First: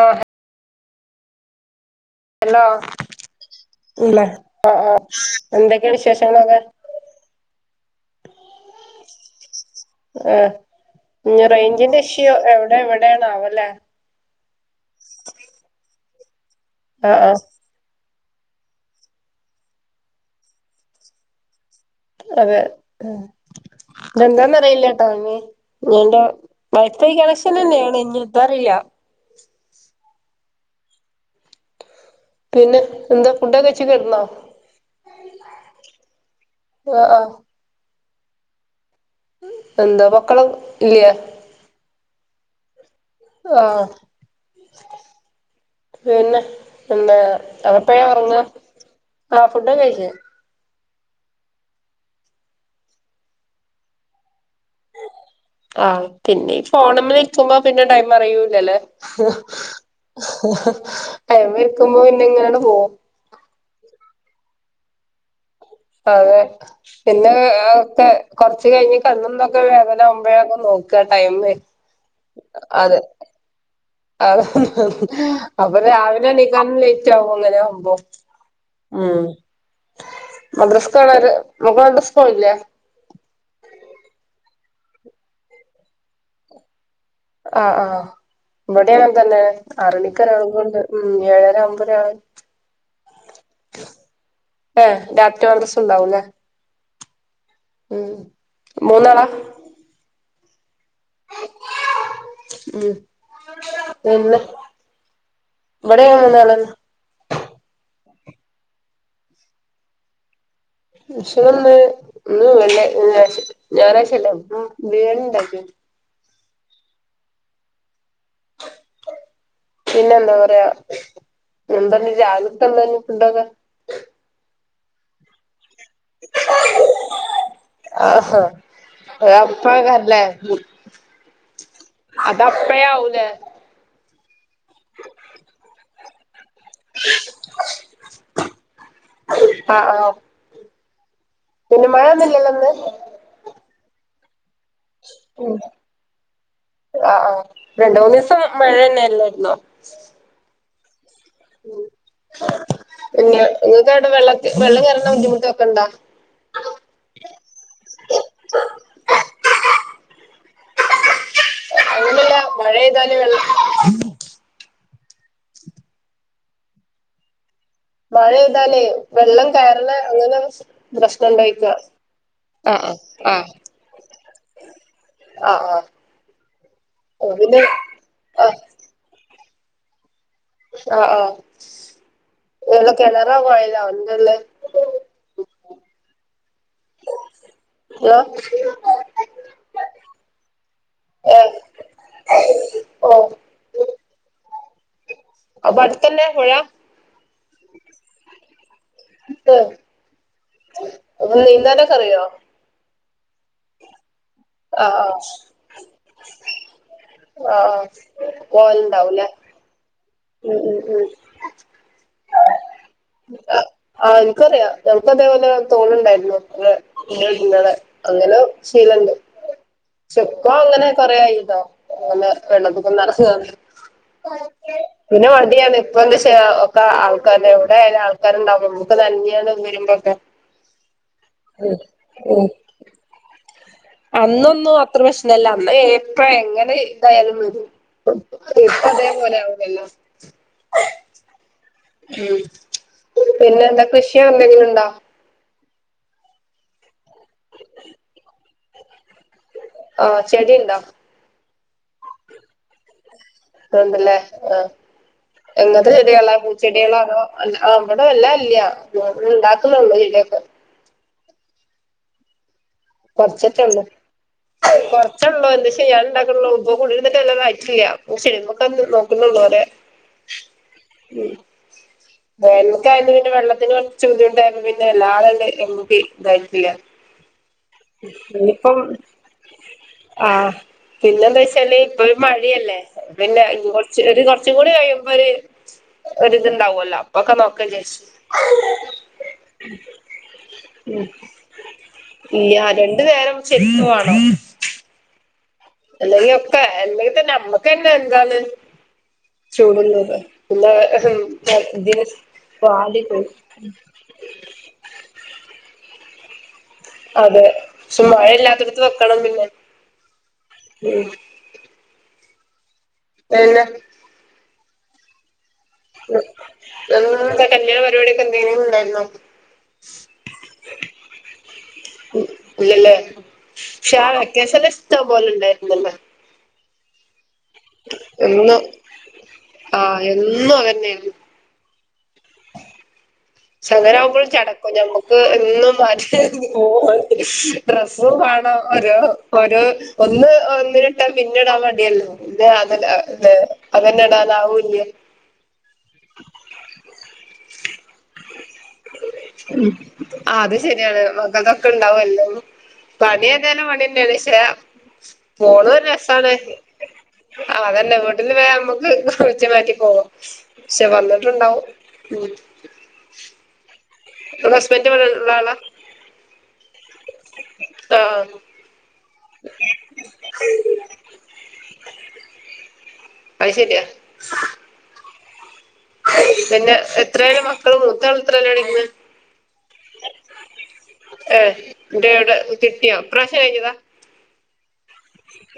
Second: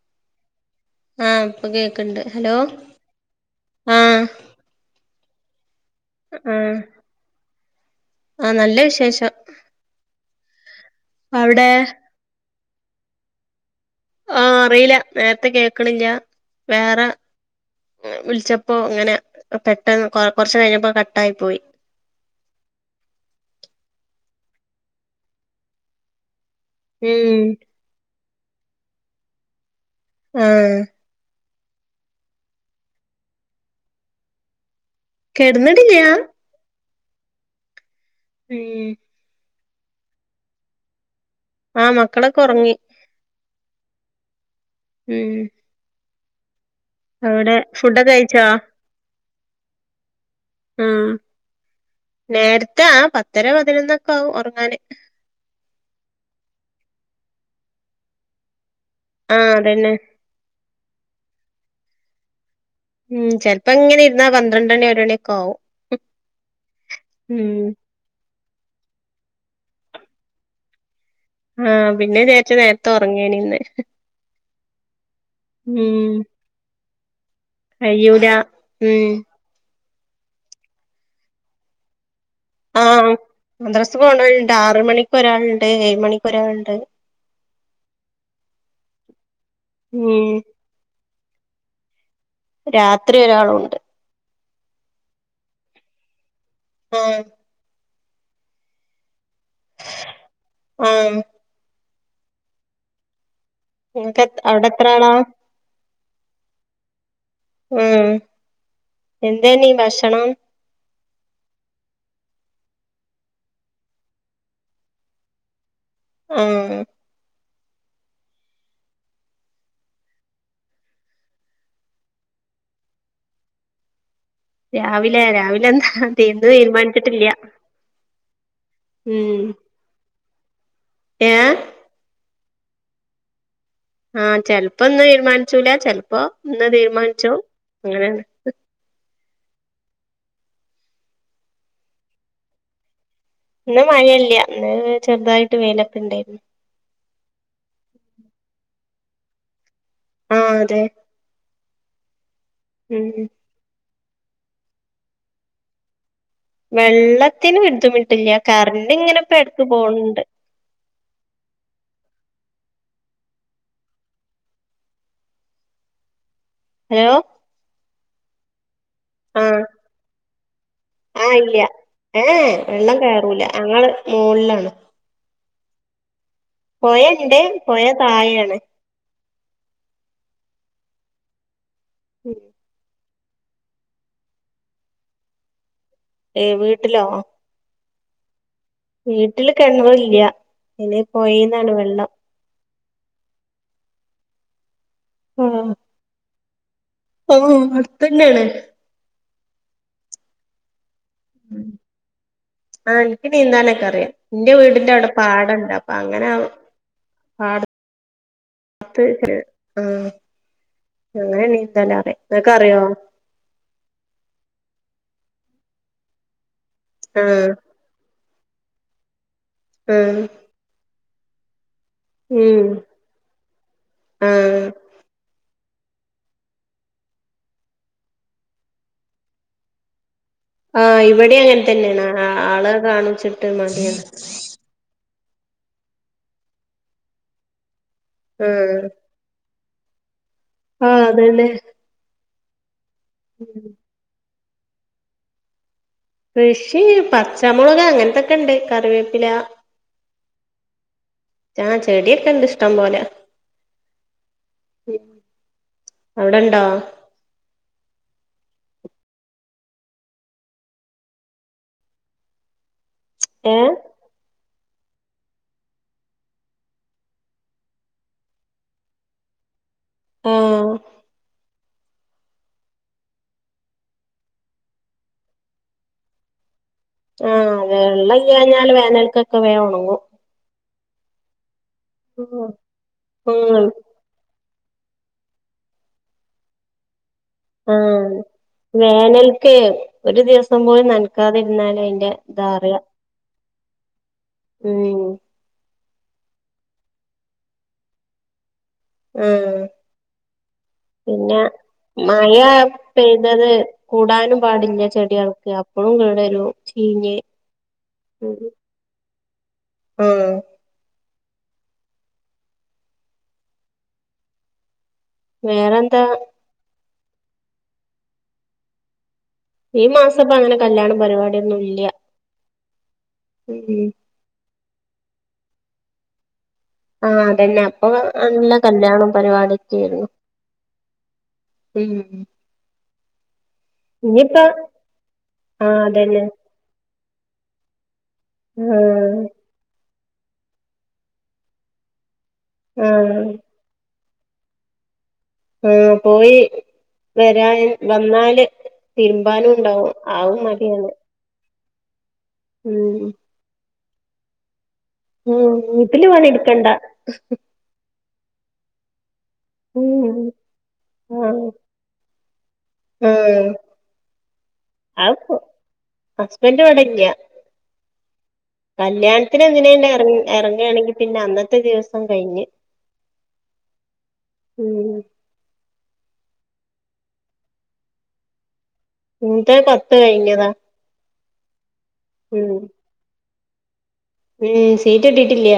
ആഹ് ആഹ് ഇപ്പം കേക്ക് ഇണ്ട്. ഹലേ ആഹ് ആഹ് എന്തൊക്കായാ വിശേഷങ്ങളേക്കെ ആഹ് ആഹ് നല്ലാ വിശേഷം. ആഹ് അവിടെ റേഞ്ചിന്റെ ഇഷൂ എവടെ എവടെയാണേ ആവല്ലേ ആഹ് അറിയില്ല നേരത്തെ കേക്കണില്ലാ വേറെ ആഹ് ആഹ് വിളിച്ചപ്പോ ഇങ്ങനെ പെട്ടെന്ന് കൊ കൊറച്ച് കയിഞ്ഞപ്പോ കട്ടായി പോയി അതെ ഇത് എന്താന്ന് അറിയില്ലട്ടോ ഇഞ് ഇഞ്ഞയ്ന്റെ വൈഫൈ ഉം കണക്ഷൻന്നെയാണ് ഇനി എന്താ അറിയില്ലാ ആഹ് പിന്നെ എന്താ ഫുഡൊകെയിച്ച് കെടന്നോ കെടന്ന്ടില്ല്യാ ആഹ് ആഹ് ഉം എന്താ മക്കള് ഇല്ല്യേ ആഹ് മക്കളൊക്കെ ഒറങ്ങി ആഹ് ഉം പിന്നെ എന്താ അവിടെ എപ്പഴ ഫുഡൊക്കെ ഉറങ്ങ കഴിച്ചോ ആഹ് ഫുഡൊക്കെ കഴിച്ച ഉം നേരത്തെ പത്തര പതിനൊന്നൊക്കെ ആവും ഉറങ്ങാന് ആഹ് പിന്നെ ഈ ഫോണമ്മ ഇരിക്കുമ്പോ പിന്നെ ടൈം അറിയൂല്ലല്ലേ ആഹ് അതന്നെ ആയ്മ്മ ഇരിക്കുമ്പോ പിന്നെ ഇങ്ങനെയട് പോകും ഉം ചെല്പ്പോ ഇങ്ങനെ ഇരുന്നാ പന്ത്രണ്ടണി ഒരു മണിയൊക്കെ ആവും അതെ പിന്നെ ഉം അതൊക്കെ കൊറച്ച കഴിഞ് കണ്ണ് തൊക്കെ വേദന ആകുമ്പോഴൊക്കെ നോക്ക ടൈമേ അതെ ങ്ങൻ ഇന്ന് അത അപ്പൊ രാവിലെ എണീക്കാനും ലേറ്റ് ആകും അങ്ങനൊ കഴിയൂല ഉം മദ്രസ് കാണര് നമക്ക് മദ്രസ് ക്ക് പോണില്ലേ ആഹ് മദ്രസ്ക്ക് പോണോലുണ്ട് ആറമണിക്ക് ഒരാളുണ്ട് ഏഴ് മണിക്ക് ഒരാളുണ്ട് ആഹ് ആഹ് ഇവടെ അങ്ങൻ തന്നെയാണ് ഉം ആറണിക്കരാളൊണ്ട് ഉം ഏഴര ആവുമ്പോ ഒരാള് രാത്രി ഒരാളുണ്ട് ഹ രാത്രി മദ്റസും ഉണ്ടാവുംല്ലേ ഉം ഉം മൂന്നാളാ ആഹ് ഉം നിങ്ങക്ക് അവിടെ എത്രാളാ ഇവടേം മൂന്നാൾ ഉം എന്തന്നീ ഭക്ഷണം ഭക്ഷണ ന്ന് ഉം വേള്ളി ഞായറാഴ്ചല്ലേ ഉം ബിരിയാണി ണ്ടാക്കേനു ഉം പിന്നെ എന്താ പറയാ എന്താണ് രാവിലത്തെ എന്താണ് ഫുടൊക്കെ രാവിലെ രാവിലെ എന്താ ഇന്ന് തീരുമാനിച്ചിട്ടില്ല ആഹ ഉം അപ്പയ്കാരല്ലേ ഏഹ് അത് അപ്പഴേ ആവൂലേ ആഹ് ചെൽപ്പോ ഇന്ന് തീരുമാനിച്ചൂല ചെലപ്പോ ഇന്ന് തീരുമാനിച്ചു അങ്ങനെയ ആഹ് ആഹ് പിന്നെ മഴ ഒന്നുല്ലല്ലോ ഇന്ന് ഇന്ന് മഴയില്ല ഇന്ന് ചെറുതായിട്ട് വേയി ലൊക്കെ ഉണ്ടായിരുന്നു ആഹ് ആഹ് രണ്ട് മൂന്ന് ദിവസം മഴ തന്നെയ അല്ലായിരുന്നോ ആഹ് അതെ ഉ ഉം പിന്നെ നിങ്ങൾക്ക് അവിടെ വെള്ള വെള്ളം കേറുന്ന ബുദ്ധിമുട്ടൊക്കെ ഉണ്ടാ വെള്ളത്തിന് ബുദ്ധിമുട്ടില്ല കറണ്ട് ഇങ്ങനെ ഇപ്പ എടക്ക് പോണ്ട് അതുകൊണ്ടെന്താ മഴപെയ്താലും വെള്ളത്തിന് ഹലോ മഴ പെയ്താലേ വെള്ളം ആഹ് കയറൽ അങ്ങനെ പ്രശ്നം ആഹ് ഇല്ല ഉണ്ടായിക്കാ ഏഹ ആഹ് വെള്ളം കയറൂല്ല ഞങ്ങൾ മോകളിലാണ് ആഹ്ആഹ് പൊയ ഇണ്ട് പൊയ താഴയാണ് ആഹ് ആഹ് ഉം ആഹ് കിണറാ കോയല എന്തല്ലേ ഏയ് വീട്ടിലോ ലോ വീട്ടില് കെണർ ഇല്ല ഇനി പൊയിന്നാണ് വെള്ളം ഓ അപ്പട്ത്തന്നെ പുഴ ഓഹ് അട്ത്തന്നേണ് അപ്പ നീന്താനൊക്കെ അറിയോ ആഹ് ഇൻക്ക് നീന്താനൊക്കെ അറിയാം ഇന്റെ വീടിന്റെ ആഹ് ഔടെ ആഹ് പാടെണ്ട് അപ്പ അങ്ങനെ പാടത്ത് ആഹ് പോവൽണ്ടാവൂലെ ആഹ് അങ്ങനെ നീന്തലറിയാം ഇങ്ങക്കറിയോ ആഹ് ഇൻക്കറിയാം ഞങ്ങക്ക് ഇതേപോലെ തോട്ണ്ടായിരുന്നു ഇന്റെ ആഹ് വീട്ടിന്റെ ഔടെ അങ്ങനെ ശീലണ്ട് ആഹ് ഇപ്പ അങ്ങനെ കൊറേ ആയിട്ടോ അങ്ങനെ ഉം വെള്ളത്ത്ക്കൊന്നും അറങ്ങാതെ ആഹ് പിന്നെ മടിയാണ്. ഇപ്പ എന്താചാ ഒക്കെ ആൾക്കാര് ഔടെയാലും ആൾക്കാര്ണ്ടാവും നമ്ക്ക് നഞ്ഞാണ്ട് വരുമ്പം ആഹ് ഇവിടിം അങ്ങൻ തന്നേണ് ആള് കാണുച്ചിട്ട് മടിയാണ് അന്നൊന്നു അത്ര പ്രശ്നല്ല അന്ന് എപ്പ എങ്ങനെ ഇതായാലും വരും ഉം പോലെആവൂലല്ലോ ആഹ് അതന്നെ ഉം പിന്നെ എന്താ കൃഷിയോ എന്തെങ്കിലും ഉണ്ടോ കൃഷി പച്ചമൊളക് അങ്ങൻത്തൊക്കെണ്ട് കറിവേപ്പില ആഹ് ചെടി ഉണ്ടോ ആഹ് ചെടിയൊക്കെണ്ട് ഇഷ്ടം പോലെ ക്ക്ണ്ട്ലേ ആഹ് എങ്ങൻത്തെ ചെടികളാ അവിടെണ്ടോ പൂച്ചെടികളാ അതോ അൽഅ ഇവിടെ വല്ലാ ഇല്ല്യ ഇണ്ടാക്ക്ന്നൊള്ളൂ ചെടിയൊക്കെ ഏഹ് കൊർച്ചിട്ട്ണ്ട് കൊറച്ചള്ളോ എന്താചെയ്യാന് ഇണ്ടാക്ക്ണൊള്ളു ഇപ്പ കുടിര്ന്ന്ട്ട് വല്ലാതെ ആയിട്ടില്ല ചെടിമ്മക്കൊന്നും നോക്ക്ന്നൊള്ളു അതെ ആഹ് ഉം വേനൽക്കായന്ന് പിന്നെ വെള്ളത്തിന് കൊർച്ച് ബുദ്ധിമുട്ടായിരുന്നു പിന്നെ വല്ലാതെങ്ങട്ട് അയിമ്മക്ക് ഇതായിട്ടില്ല ആഹ് അതെ വെള്ളല്ല്യാഞ്ഞാല് ഇനിയിപ്പം വേനൽക്കൊക്കെ വേം ഒണങ്ങും ആഹ് പിന്നെന്താച്ചാല് ഇപ്പഴ് മഴിയല്ലേ പിന്നെ ഇ ഉം ച്ച് ഒര് കൊർച്ചും കൂടി കഴിയുമ്പൊര് ഒര് ഇത്ണ്ടാവൊല്ലോ അപ്പൊക്കെ നോ ആന്ന് വേനൽക്ക് ഒരു ദിവസം പോലും നൽകാതിരുന്നാല് അയിന്റെ ഇയ്യാ ഇതറിയാ രണ്ട് നേരം ശെരിക്ക് വാണം ഉം അല്ലെങ്കി ഒക്കെ അല്ലെങ്കിതന്നെ അമ്മക്കന്നെ എന്താണ് ആഹ് ചൂടുള്ളത് പിന്ന പിന്നെ ഇതിന് മഴ പാല് പോയി പെയ്തത് കൂടാനും പാടില്ല്യ ചെടിയൾക്ക് അപ്പളും കേടരും ചീഞ്ഞ് അതെ പക്ഷെ മഴയില്ലാത്തോട്ത്ത് വെക്കണം പിന്നെ ഉം ഉം വെല്ല വേറെന്താ ഉം കട്ടൻ ചായ പരിപാടിക്ക് എന്തെങ്കിലും ഉണ്ടായിര്ന്നോ ഈ മാസപ്പൊ അങ്ങനെ കല്യാണ പരിപാടിയൊന്നുല്ല്യ ഇല്ലലേ പക്ഷെ ആ വെക്കേഷന് ഇഷ്ടപോലെണ്ടായിരന്നല്ലോ ആഹ് അതന്നെ അപ്പൊ നല്ല എന്നും കല്യാണം ആഹ് പരിപാടിയൊക്കൊയിരുന്നു എന്നും അതന്നെയായിരുന്നു ഉം പക്ഷെ അങ്ങനെ ആകുമ്പോളും ഇനിയിപ്പ ചടക്കും ഞമ്മക്ക് എന്നും ആഹ് മാറ്റി അതന്നെ ഒര്ങ്ങി പോവും മാണും ഡ്രസ്സും മാ ഓരോ ആഹ് ഓരോ ഒന്ന് ഒന്നിട്ടാ പിന്നെടാൻ മടിയല്ലേ ഇന്റെ അത ആഹ് അതേ അതന്ന ഇടാന് ആവൂല്ല്യ ആഹ് പോയി വെരാന് വന്നാല് തിര്മ്പാനുണ്ടാവും ആവും മടിയാണ് മക്കൾകൊക്കെ ഇണ്ടാവുല്ലോ ഉം പണി എന്നാണ് പണി എന്നെണ്ക്ഷേ ഉം വീട്ട്ല് പണി എടുക്കണ്ട ആഹ് അതന്നെ വീട്ടല് വേ അമ്മക്ക് റ്റ് മാറ്റിപോവാ ഉം ക്ഷെ വന്നിട്ടുണ്ടാവും ഉം ഉം ങ്ങളെ ഹസ്ബന്റ്വ്ടെ ഇള്ള ആളാ ഹസ്ബൻഡിവ്ടില്ല ആ കല്യാൺത്തിന് എന്തിനെന്നേ എർങ്ങി എർങ്ങാണെങ്കി പിന്നെ അന്നത്തെ ദിവസം കഴിഞ്ഞ് അയ് ശെരിയാ ഉം പിന്നെ എത്രേല് മക്കള് മൂത്താള് എത്രലാ പടിക്കുന്നേ മൂത്തത് പത്ത് കഴിഞ്ഞതാ ഏ ന്ന്ട്ട് എവിടെ ഉം കിട്ടിയോ ഈ പ്രാവശ്യം കഴിഞ്ഞതാ ഉം സീറ്റ് കിട്ടീട്ടില്ല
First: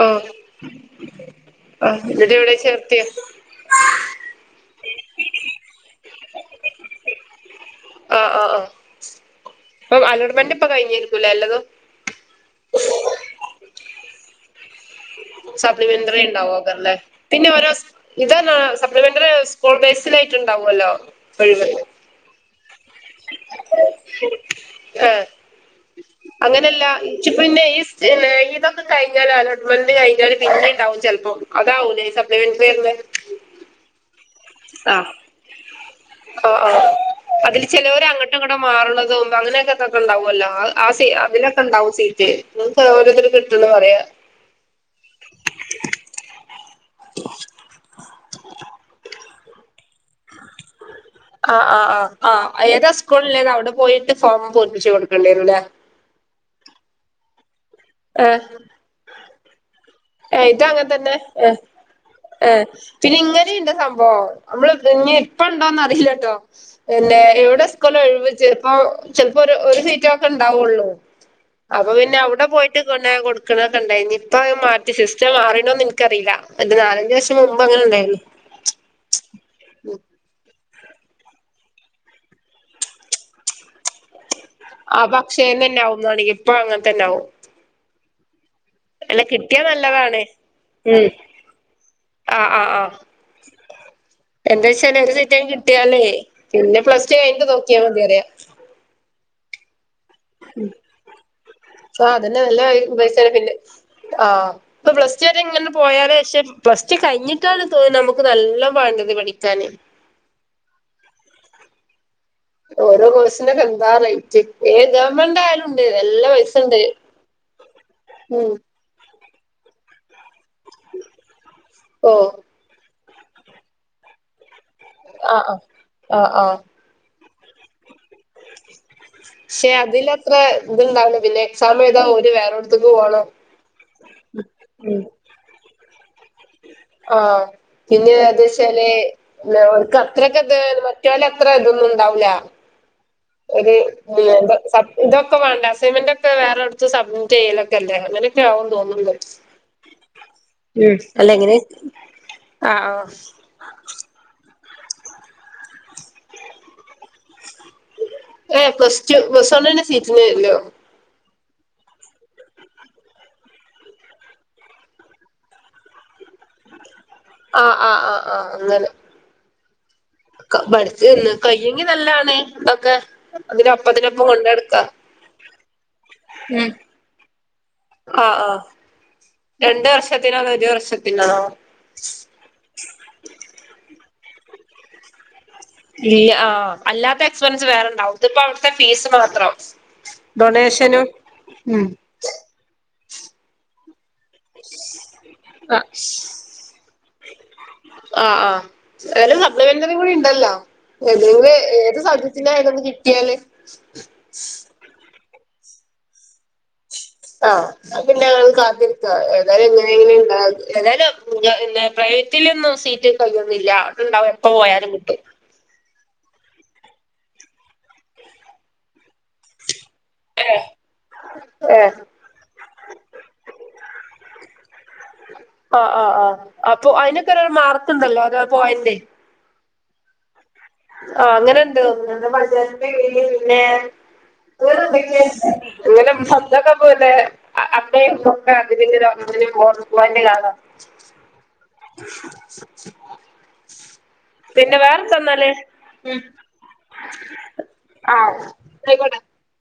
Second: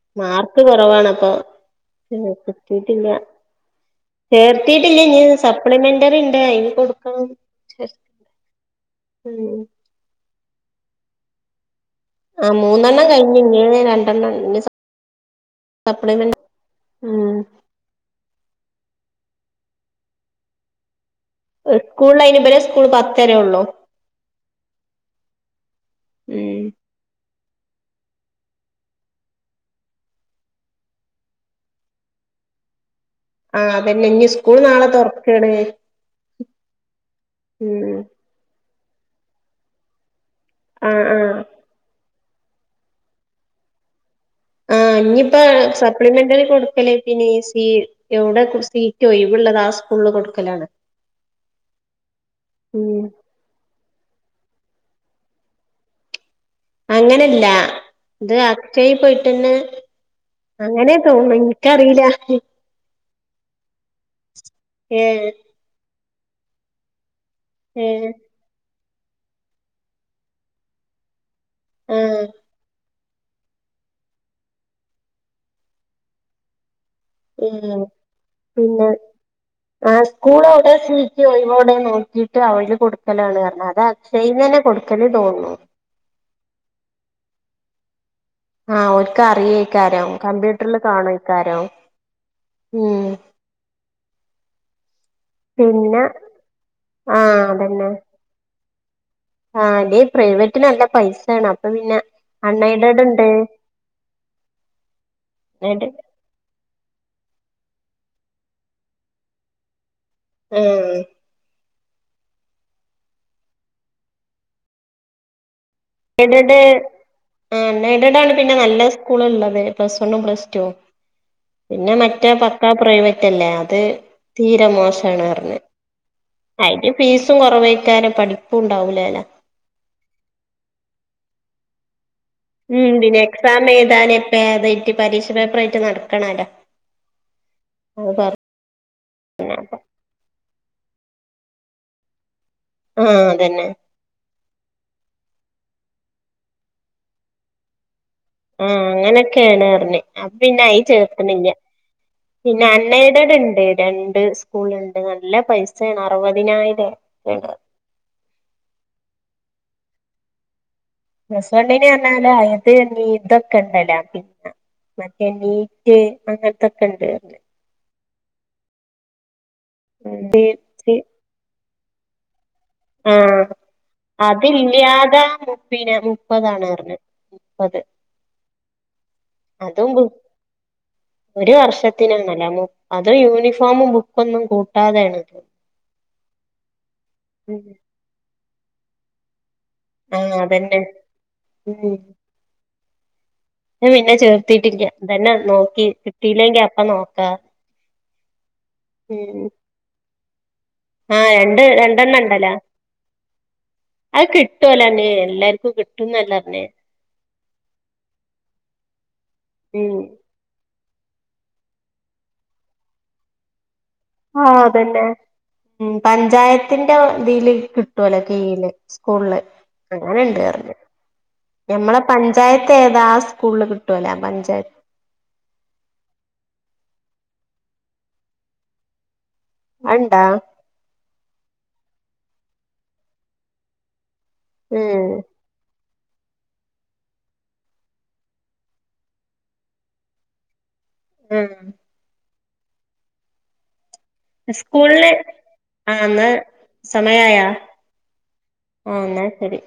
ആ മാർക്ക് കൊറവാണപ്പൊ ആ ഉം എന്നിട്ട് എവിടെ ചേർത്തിയോ കിട്ടീട്ടില്ല ചേർത്തീട്ടില്ല ഇനി സപ്ലിമെന്ററി ഇണ്ട് അയ്ന് കൊടുക്കണം ഉം പ്പം അലോർമെന്റിപ്പം കഴിഞ്ഞിര്ക്കു ലെ എല്ലതും ആഹ് മൂന്നെണ്ണം കഴിഞ് ഇനി രണ്ടെണ്ണ ഇനി സപ് സപ്ലിമെന്ററി ഉണ്ടാവോ ഓക്കർ ല്ലേ ഉം പിന്നെ ഓരോ സ് ഇതന്ന സപ്ലിമെന്ററി സ്കൂൾ ബേസിലായിട്ട്ണ്ടാവുല്ലോ ഒഴിവ് സ്കൂള് അയ്ന് ബരെ സ്കൂൾ പത്തരെ ഒള്ളു ഉം ആഹ് ഉം അങ്ങനല്ല ഇച്ച് പിന്നെ ഈ പിന്നെ ഇതൊക്കെ കഴിഞ്ഞാല് അലോട്ട്മെന്റ് കഴിഞ്ഞാല് പിന്നെ ഇണ്ടാവും ചെൽപ്പം അതാവൂല്ലേ ഈ സപ്ലിമെന്ററി റഞ്ഞെ ആഹ് അതന്നെ ഇനി സ്കൂൾ നാളെ തൊർക്കേണ് ഉം ക്കെ എങ്ങോട്ടോ മാറ്ണതും അങ്ങനെയൊക്കെക്കെക്കെ ഉണ്ടാവുല്ലോ ആ ആ സീ അതിലൊക്കെ ണ്ടാവും സീറ്റ് തും സൗകര്യത്തിന് കിട്ടുന്ന് പറയാ ആഹ് ഞ്ഞിപ്പോ സപ്ലിമെന്ററി കൊടുക്കലേ പിന്നീ സീ എവിടെ കൊ സീറ്റൊയിവിള്ളതാ സ്‌ ഫുള്ള് കൊടുക്കലാ ആഹ് ആഹ് ആഹ് ആഹ് ഏതാ ഉം സ്കൂൾലേത് അവിടെ പോയി ട്ട് ഫോം പൂരിപ്പിച്ച് കൊടുക്കണ്ടിരും ല്ലേ അങ്ങനല്ല ഇത് ഏഹ് അക്ഷയി പോയിട്ടന്നെ ഏഹ് അങ്ങനെയാ തോന്ന്ണെ എൻക്കറില്ല ആഹ് പിന്നെ ഇങ്ങനെണ്ട് സംഭവം അമ്മള് ഇനി ഏഹ് പ്പ ഉണ്ടോന്ന് അറീല്ലട്ടോ പിന്നെ ഏ ത് സ്ക്കൂൾലാ ഏഹ് ഒഴിവ് ചെൽപ്പോ ചെൽപ്പോ ഒരു ഒരു സീറ്റൊക്കെ ണ്ടാവുള്ളൂ അപ്പോ പിന്നെ ആഹ് അവ്ടെ പോയിട്ട് കൊ ന്നെ കൊടുക്കണൊക്കെണ്ടായിനി ഇപ്പൊ മാറ്റി സിസ്റ്റം മാറീണോന്ന് ഇൻ ക്ക‌റീല ഇത് നാലഞ്ചു വർഷം മുമ്പ് ഏഹ് അങ്ങനെ ണ്ടായിര്ന്ന് പിന്നെ ആഹ് സ്കൂൾ എവ്ടെ സീറ്റൊയിവ് ഓടെ നോക്കിട്ട് അവ്ടെ കൊടുക്കലാണ് ർഞ്ഞ് അതാ സെയിം തന്നെ കൊടുക്കല് തോന്നുണു പിന്നെ ആവുന്നതാണങ്കി ഇപ്പൊ അങ്ങൻ തന്നാവും ആഹ് ഓൽക്ക് കിട്ടിയാ അറിയേക്കാരം നല്ലതാണ് കമ്പ്യൂട്ടറില് ഉം കാണെയ്ക്കാരം ആഹ് ആഹ് ആഹ് എന്താച്ചാല് ഒരു സീറ്റെങ്കി കിട്ട്യാലേ പിന്നെ പിന്നെ പ്ലസ്ടു ആഹ് കയിഞ്ഞിട്ട് നോക്കിയാ അതന്നെ മതിയറയ ആഹ് അതെ പ്രൈവറ്റ്ന് നല്ല പൈസേണ് അപ്പൊ പിന്നെ ആഹ് അതന്നെ അൺ നല്ല എയ്ഡഡ് ഇണ്ട് പൈസയാണ് പിന്നെ ആഹ് ഇപ്പ പ്ലസ് ടു വരെ ഇങ്ങനെ പോയാലെ പക്ഷെ പ്ലസ്ടു കഴിഞ്ഞിട്ടാണ് തോന്നുന്ന് നമുക്ക് നല്ല പാേണ്ടത് പഠിക്കാന് ആഹ് ഓരോ കോഴ്സിനൊക്കെന്താ റേറ്റ് ഏ ഗവൺമെന്റായാ എയ്ഡഡ് ആ അൺ എയ്ഡടാണ് ഉം പിന്നെ നല്ല സ് കൂളൊള്ളത് പ്ലസ് വണ്ണും പ്ലസ് ടൂം പിന്നെ ഓ മറ്റേ പക്കാ പ്രൈവട് റ്റല്ലേ അത് തീരെ മോശാണ് ആഹ് റഞ്ഞ് ആഹ് ആഹ് ആഹ് അയിന് ഫീസും കുറവായ്ക്കാരം പഠിപ്പും ഉണ്ടാവൂലാല ക്ഷെ അതിലത്ര ഇതുണ്ടാവില്ല പിന്നെ എക്സാമെഴുതാ ഓര് വേറെ ഉം പിന്നെ എക്സാം എയ്താനെ പേതായിട്ട് പരീക്ഷ പേപ്പർ ആയിട്ട് നടക്കണാല്ലോ ആഹ് പിന്നെ അത് വച്ചാല് ഓര്ക്ക ത്രക്കത് മറ്റൊലത്ര ഇതൊന്നും ഇണ്ടാവൂല ആഹ് അതന്നെ ഒര് ഇതൊക്കെ വേണ്ടെ അസൈൻമെന്റൊക്കെ വേറെ അടുത്ത് സബ്മിറ്റ് ചെയ്യലൊക്കെല്ലേ അങ്ങനെ ആഹ് അങ്ങനെയൊക്കെയാണ് പറഞ്ഞ് അപ്പ പിന്നെ അയി ഉം ചേർ അല്ല ക്കണില്ല എങ്ങനെ പിന്നെ ആഹ് അൺ ആഹ് എയ്ഡഡ് ഇണ്ട് രണ്ട് സ് കൂളിണ്ട് നല്ല പൈസയാണ് അറുപതിനായിരം ഏഹ് പ്ലസ് ടു പ്ലസ്വണ്ണിൻ്റെ സീറ്റിന് ലോ പ്ലസ്വണ്ണിനറഞ്ഞാല് അയത് നീതൊക്കെ ഇണ്ടലോ പിന്ന മറ്റേ നീറ്റ് അങ്ങനത്തൊക്കെണ്ട് ആഹ് ആഹ് ആഹ് ആഹ് അങ്ങനെ ഡീ ബ ട് ജ്കയ്യെങ്കി നല്ലാണ് അതൊക്കെ ആഹ് ഇ തിന് ഒപ്പത്തിനൊപ്പം കൊണ്ട് നടക്കാ അതില്ലാതെ പിന്നെ മുപ്പതാണ് പറഞ്ഞത് മുപ്പത് ആഹ് ആഹ് രണ്ട് അതും വർഷത്തിനോ അതൊ ഒരു വർഷത്തിനൊ ത്തിനാലാണ് അതു യൂണിഫോമും ബുക്കൊന്നും കൂട്ടാതെയാണ് ഇല്ല ആഹ് അല്ലാത്ത എക്സ്പെൻസ് വേറെണ്ടാവുംതിപ്പോ അവിടുത്തെ ഫീസ് മാത്രം ആഹ് അതന്നെ ഡൊണേഷനും ഉം ഞാൻ പിന്നെ ചേർത്തിട്ടില്ല ഇതന്നെ ആ നോക്കി കിട്ടില്ലെങ്കി അപ്പ നോക്കാ ആഹ് ആഹ് ഉം [unintelligible] ലറിം കൂടിണ്ടല്ലോ ആഹ് [unintelligible] രണ്ട് ഏത് രണ്ടെണ്ണം സബ്ജെക്ടിന്റെ ഇണ്ടല്ലോ ആയാലും കിട്ടിയാല് അത് കിട്ടുലന്നേ എല്ലാർക്കും കിട്ടുംന്നല്ലർഞ്ഞെ ആഹ് ഞ്ഞപിന്നെ അത് കാത്തിരിക്ക ഏതായാലും എങ്ങനെ ഉം എങ്കിലും ഇട ഏതായാലും പ്രൈവറ്റിലൊന്നും സീറ്റ് കയ്യോന്നില്ല ആഹ് അതെന്നെ ഉം പഞ്ചായത്തിന്റെ ഇതില് കിട്ടുവല്ലോ കീ യില് സ്കൂളില് അങ്ങനെണ്ട് ഏഹ് അറഞ്ഞു ഏഹ് ഞമ്മളെ പഞ്ചായത്തെതാആ സ്കൂളില് കിട്ടുലേ ആ പഞ്ചായത്ത് ആഹ് ആഹ് ആ ഹ് അപ്പൊ അതിനൊക്കെ ഒരു മാർക്ക്ണ്ടല്ലോ അത പോയന്റെ അത് ണ്ടോ ആഹ് അങ്ങനെണ്ട്തോന്ണ് പഞ്ചായത്തിന്റെ കിഴിൽ പിന്നെ ഏ ഹ് ഇങ്ങനെ പന്ദോ ക്കെ പോലെ അഹ് അപ്പേ ന്നൊക്കെ അതിതിന്റെ [unintelligible] ഉം പിന്നെ സ്കൂളില് വേറെന്താന്നാല്? ആഹ് എന്നാ സമയ ആയോ ആഹ് ഓ ആയിക്കോട്ടെ എന്നാ ശരി